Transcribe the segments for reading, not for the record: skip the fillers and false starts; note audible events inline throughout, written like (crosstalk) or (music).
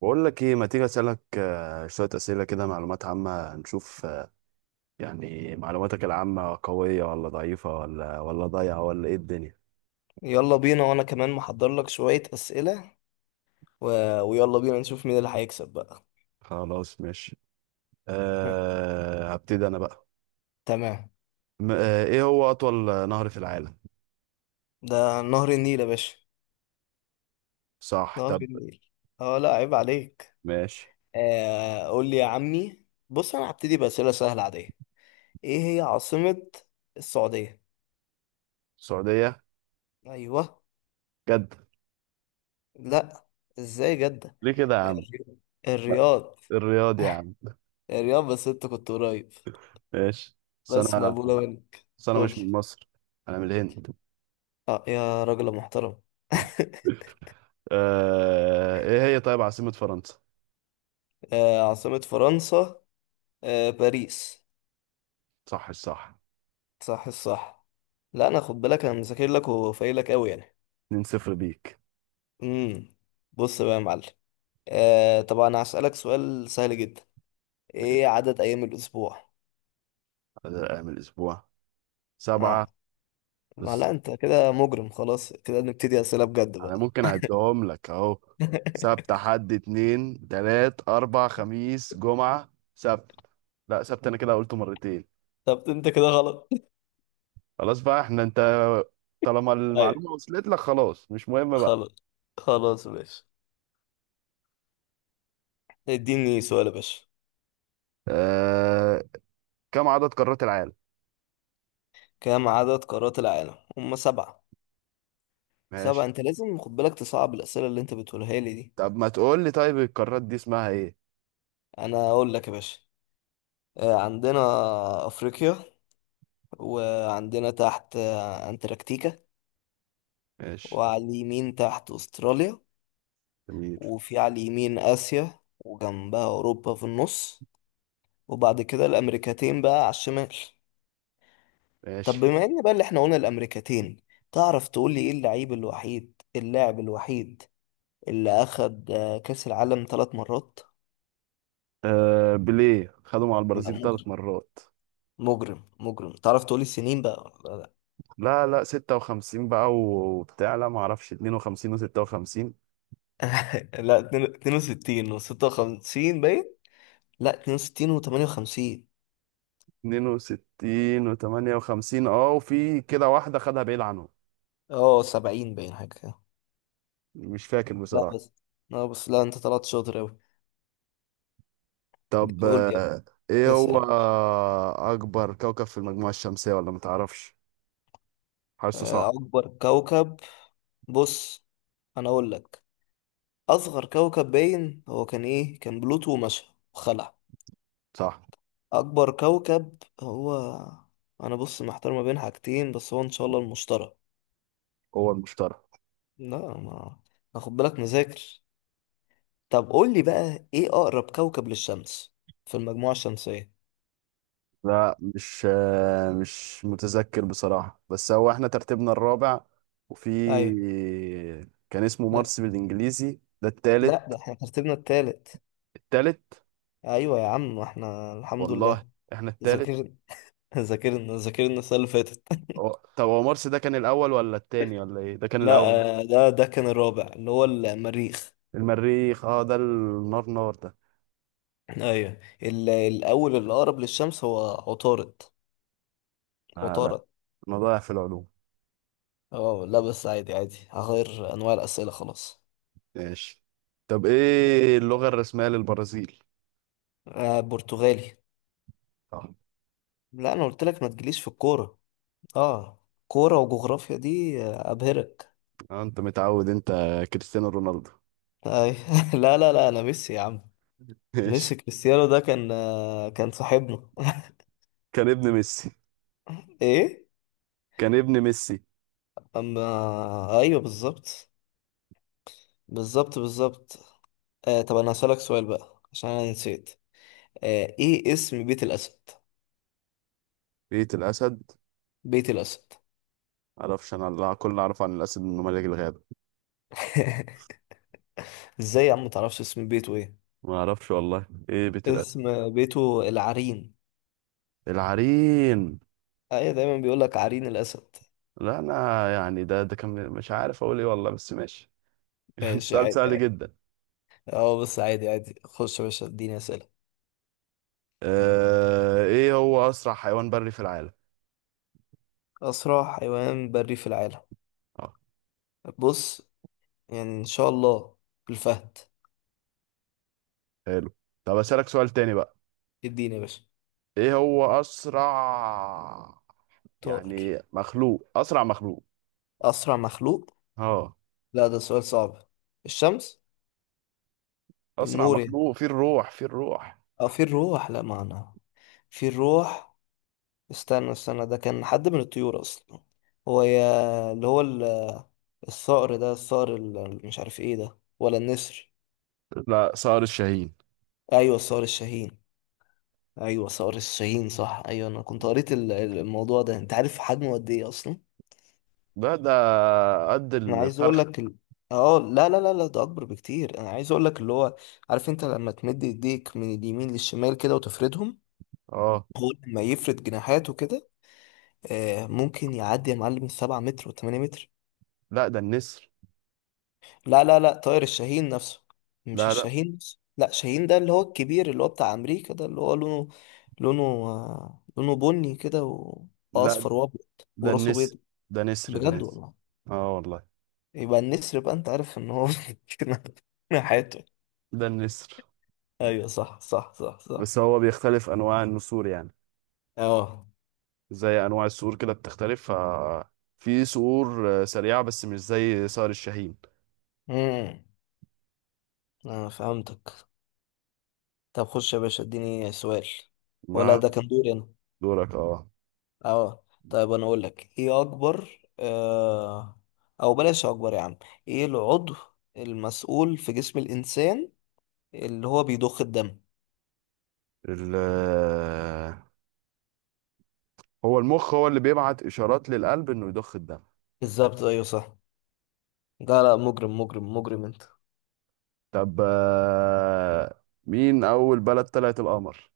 بقول لك ايه ما تيجي اسالك شويه اسئله كده، معلومات عامه نشوف يعني معلوماتك العامه قويه ولا ضعيفه ولا ضايعه ولا ايه الدنيا. يلا بينا وانا كمان محضر لك شوية أسئلة و... ويلا بينا نشوف مين اللي هيكسب بقى. خلاص ماشي. هم، هبتدي انا بقى. تمام. م- أه ايه هو اطول نهر في العالم؟ ده نهر النيل يا باشا. صح. نهر طب، النيل. اه، لا، عيب عليك. ماشي. قول لي يا عمي. بص، انا هبتدي بأسئلة سهلة عادية. ايه هي عاصمة السعودية؟ السعوديه؟ ايوه. جد؟ لا. ازاي جدة؟ ليه كده يا عم؟ الري- ما- الرياض. الرياض يا (laughs) عم. الرياض، بس انت كنت قريب. ماشي. بس بس انا مقبولة منك. بس انا قول مش من لي. مصر، انا من الهند. اه، يا راجل محترم. (laughs) ايه هي طيب عاصمه فرنسا؟ عاصمة فرنسا. باريس. صح صح. صح الصح. لا انا خد بالك، انا مذاكر لك وفايق لك قوي يعني. 2-0 بيك. امم بص بقى يا معلم. طبعا هسألك سؤال سهل جدا. ايه ماشي. عدد ايام الاسبوع؟ بدل أيام الأسبوع سبعة. اه. ما بس لا، انت كده مجرم، خلاص كده نبتدي اسئله بجد أنا بقى. ممكن أعدهم لك أهو: (laughs) سبت، حد، اتنين، تلات، أربع، خميس، جمعة، سبت. لا، سبت أنا كده قلته مرتين. طب انت كده غلط. خلاص بقى احنا أنت، طالما ايوه. المعلومة وصلت لك خلاص، مش مهم بقى. خلاص. خلاص يا باشا، اديني سؤال يا باشا. آه... كم عدد قارات العالم؟ كم عدد قارات العالم؟ هم، سبعة. سبعة، ماشي. انت لازم خد بالك تصعب الاسئله اللي انت بتقولها لي دي. طب ما تقول لي طيب القارات دي اسمها ايه؟ انا اقول لك يا باشا. عندنا أفريقيا، وعندنا تحت أنتاركتيكا، ماشي. وعلى اليمين تحت أستراليا، جميل. وفي على اليمين آسيا وجنبها أوروبا في النص، وبعد كده الأمريكتين بقى على الشمال. ماشي. طب بما إن بقى اللي إحنا قلنا الأمريكتين، تعرف تقول لي إيه اللعيب الوحيد اللاعب الوحيد اللي أخد كأس العالم ثلاث مرات؟ بيليه خدوا مع لا، البرازيل مجرم ثلاث مرات. مجرم مجرم. تعرف تقول لي السنين بقى ولا لا؟ لا لا، 56 بقى وبتاع، لا ما اعرفش، 52 و56، (laughs) لا، 62 و56 باين. لا، 62 و58. 62 و58. اه، وفي كده واحدة خدها بعيد عنهم. اه، 70 باين حاجة كده. مش فاكر لا بصراحة. بس، لا بس، لا، انت طلعت شاطر اوي. طب، قول لي. ايه يا هو سلام. اكبر كوكب في المجموعة الشمسية ولا متعرفش؟ حاسه صح. اكبر كوكب. بص، انا اقول لك. اصغر كوكب باين هو كان ايه؟ كان بلوتو ومشى وخلع. صح، اكبر كوكب هو، انا بص محتار ما بين حاجتين، بس هو ان شاء الله المشتري. هو المشتري. لا ما، اخد بالك مذاكر. طب قول لي بقى، ايه اقرب كوكب للشمس في المجموعة الشمسية؟ لا مش متذكر بصراحة، بس هو احنا ترتيبنا الرابع وفي. ايوه. كان اسمه مارس بالانجليزي، ده التالت. لا، ده احنا ترتيبنا التالت. التالت. ايوه يا عم، احنا الحمد والله لله. احنا التالت. ذاكرنا. (laughs) ذاكرنا ذاكرنا السنه اللي فاتت. (laughs) طب هو مرسي ده كان الاول ولا التاني ولا ايه، ده كان لا، الاول؟ ده كان الرابع اللي هو المريخ. المريخ، اه، ده النار، نار ده. ايوه، الاول اللي اقرب للشمس هو عطارد. آه، لا، عطارد. انا ضايع في العلوم. اه، لا بس عادي عادي، هغير انواع الاسئله خلاص. ماشي. طب ايه اللغة الرسمية للبرازيل؟ برتغالي. اه. لا انا قلت لك، ما تجيليش في الكوره. اه. كوره وجغرافيا دي ابهرك. انت متعود انت. كريستيانو رونالدو. أيوة. (laughs) لا لا لا، انا ميسي يا عم. (laughs) ماشي. ميسي. كريستيانو ده كان صاحبنا. كان ابن ميسي. ايه. كان ابن ميسي. اما. ايوه بالظبط. بالظبط بالظبط. طب انا هسألك سؤال بقى عشان انا نسيت. ايه اسم بيت الاسد؟ بيت الاسد. بيت الاسد. معرفش، انا كل اللي اعرفه عن الاسد انه ملك الغابة. (laughs) ازاي يا عم متعرفش اسم بيته ايه؟ ما اعرفش والله، ايه بيت الاسد. اسم بيته العرين. العرين. ايوه، دايما بيقولك عرين الاسد. لا انا، يعني ده كان مش عارف اقول ايه والله، بس ماشي. ماشي. سؤال عادي سهل عادي. جدا. اه، بس عادي عادي، خش يا باشا اديني اسئله. ايه هو اسرع حيوان بري في العالم؟ اسرع حيوان بري في العالم. اه. بص، يعني ان شاء الله الفهد. حلو. طب اسالك سؤال تاني بقى. اديني يا باشا. ايه هو اسرع، طائر. يعني مخلوق، اسرع مخلوق. اسرع مخلوق. اه. لا ده سؤال صعب. الشمس. اسرع النور يعني. مخلوق فيه الروح، فيه الروح. اه، في الروح. لا، معنى في الروح. استنى استنى، ده كان حد من الطيور اصلا. هو، يا اللي هو، الصقر ده، مش عارف ايه ده ولا النسر. لا، صقر الشاهين. ايوه، الصقر الشاهين. ايوه صقر الشاهين، صح. ايوه، انا كنت قريت الموضوع ده. انت عارف حجمه قد ايه اصلا؟ ده قد انا عايز اقول الفرخ. لك اه، لا لا لا لا، ده اكبر بكتير. انا عايز اقول لك اللي هو، عارف انت لما تمد ايديك من اليمين للشمال كده وتفردهم، اه هو لما يفرد جناحاته كده، ممكن يعدي يا معلم 7 متر و8 متر. لا، ده النسر. لا لا لا، طائر الشاهين نفسه. مش لا لا الشاهين نفسه، لا، شاهين ده اللي هو الكبير، اللي هو بتاع امريكا، ده اللي هو لونه. لونه. لونه بني كده لا، واصفر وابيض ده وراسه النسر. بيض. ده نسر، ده بجد نسر. والله. اه والله. يبقى النسر بقى، انت عارف ان هو (laughs) كده حياته. ده النسر. ايوه صح صح صح صح. بس هو بيختلف انواع النسور يعني، اه. زي انواع الصقور كده بتختلف، في صقور سريعه بس مش زي صقر الشاهين. امم انا فهمتك. طب خش يا باشا اديني سؤال. ولا ما ده كان دوري انا؟ دورك، اه. اه. طيب انا اقول لك. ايه اكبر او بلاش اكبر يا عم. ايه العضو المسؤول في جسم الانسان اللي هو بيضخ الدم؟ ال آه، هو المخ، هو اللي بيبعت اشارات للقلب انه يضخ الدم. بالظبط ايوه صح. لا لا، مجرم مجرم مجرم انت. طب، مين اول بلد طلعت القمر؟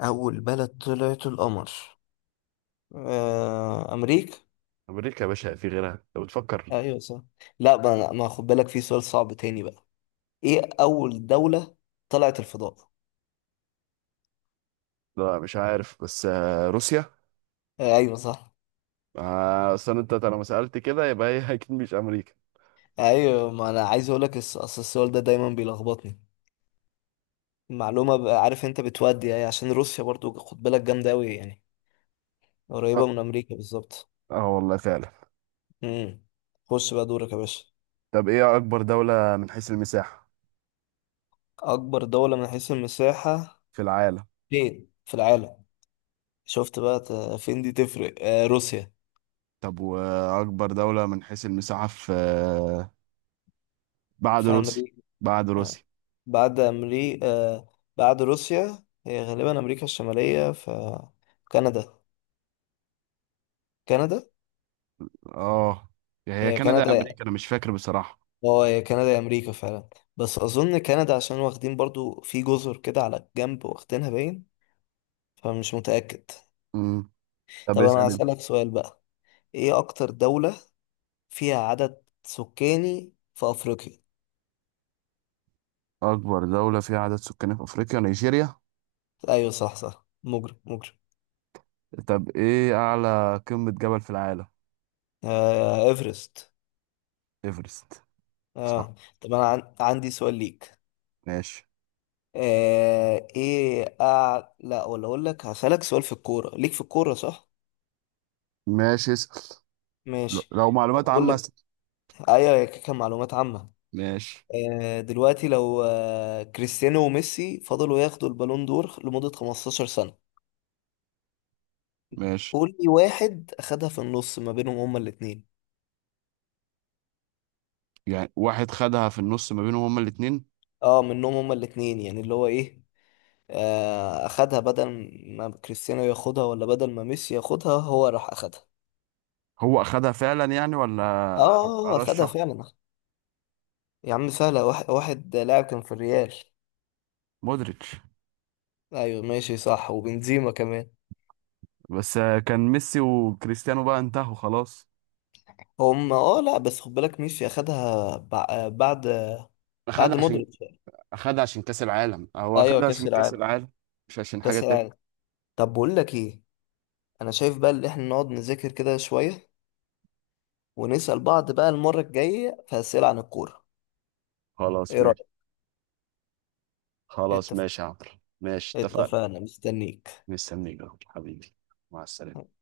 اول بلد طلعت القمر. امريكا. امريكا يا باشا، في غيرها لو بتفكر. ايوه صح. لا، ما خد بالك في سؤال صعب تاني بقى. ايه اول دولة طلعت الفضاء؟ لا مش عارف، بس روسيا. ايوه صح. اصل انت لما سالت كده يبقى هي (laughs) اكيد مش امريكا. ايوه ما انا عايز اقول لك اصل السؤال ده دايما بيلخبطني. معلومة بقى، عارف انت بتودي يعني، عشان روسيا برضو خد بالك جامدة أوي يعني. اه، قريبة من أمريكا بالظبط. آه والله فعلا. امم خش بقى دورك يا باشا. طب ايه اكبر دوله من حيث المساحه أكبر دولة من حيث المساحة في العالم؟ فين في العالم؟ شفت بقى فين دي تفرق. آه، روسيا. طب وأكبر دولة من حيث المساحة في، بعد في روسيا. أمريكا. بعد آه. روسيا. بعد أمريكا. آه. بعد روسيا هي غالبا أمريكا الشمالية، فكندا. كندا. اه، يعني هي هي كندا كندا. يا أمريكا، أنا مش فاكر بصراحة. اه، هي كندا يا أمريكا فعلا. بس أظن كندا عشان واخدين برضو في جزر كده على الجنب واخدينها باين، فمش متأكد. امم طب طب انا اسأل أنت. هسألك سؤال بقى. ايه اكتر دولة فيها عدد سكاني في افريقيا؟ أكبر دولة فيها عدد سكان في أفريقيا نيجيريا. ايوه صح صح، مجرم مجرم. طب إيه أعلى قمة جبل في العالم؟ ايفرست. إيفرست. صح. اه. طب انا عندي سؤال ليك. ماشي. لا، ولا اقول لك هسألك سؤال في الكورة ليك في الكورة، صح. ماشي، اسأل. ماشي. لو معلومات اقول عامة لك. اسأل. ايوه، هي كده كان معلومات عامة. ماشي. دلوقتي لو كريستيانو وميسي فضلوا ياخدوا البالون دور لمدة 15 سنة، ماشي. قول لي واحد اخدها في النص ما بينهم هما الاتنين. يعني واحد خدها في النص ما بينهم هما الاتنين. اه منهم هما الاتنين يعني اللي هو ايه، اخدها بدل ما كريستيانو ياخدها ولا بدل ما ميسي ياخدها، هو راح اخدها. هو أخدها فعلا يعني اه، ولا؟ اخدها أرشح. فعلا. يا عم سهلة. واحد لاعب كان في الريال. مودريتش. ايوه ماشي صح، وبنزيما كمان. بس كان ميسي وكريستيانو بقى انتهوا خلاص. اه، لا بس خد بالك، ميسي اخدها بعد اخدها عشان مودريتش. اخدها عشان كاس العالم، هو ايوه اخدها عشان كاس كاس العالم. العالم، مش عشان حاجه كاس تانية. العالم. طب بقول لك ايه، انا شايف بقى اللي احنا نقعد نذاكر كده شوية، ونسأل بعض بقى المرة الجاية في أسئلة عن الكورة. خلاص ايه ماشي. رأيك؟ خلاص اتفقنا؟ ماشي يا عمرو. ماشي اتفقنا. اتفقنا مستنيك. مستنيك يا عمرو، حبيبي. مع السلامه.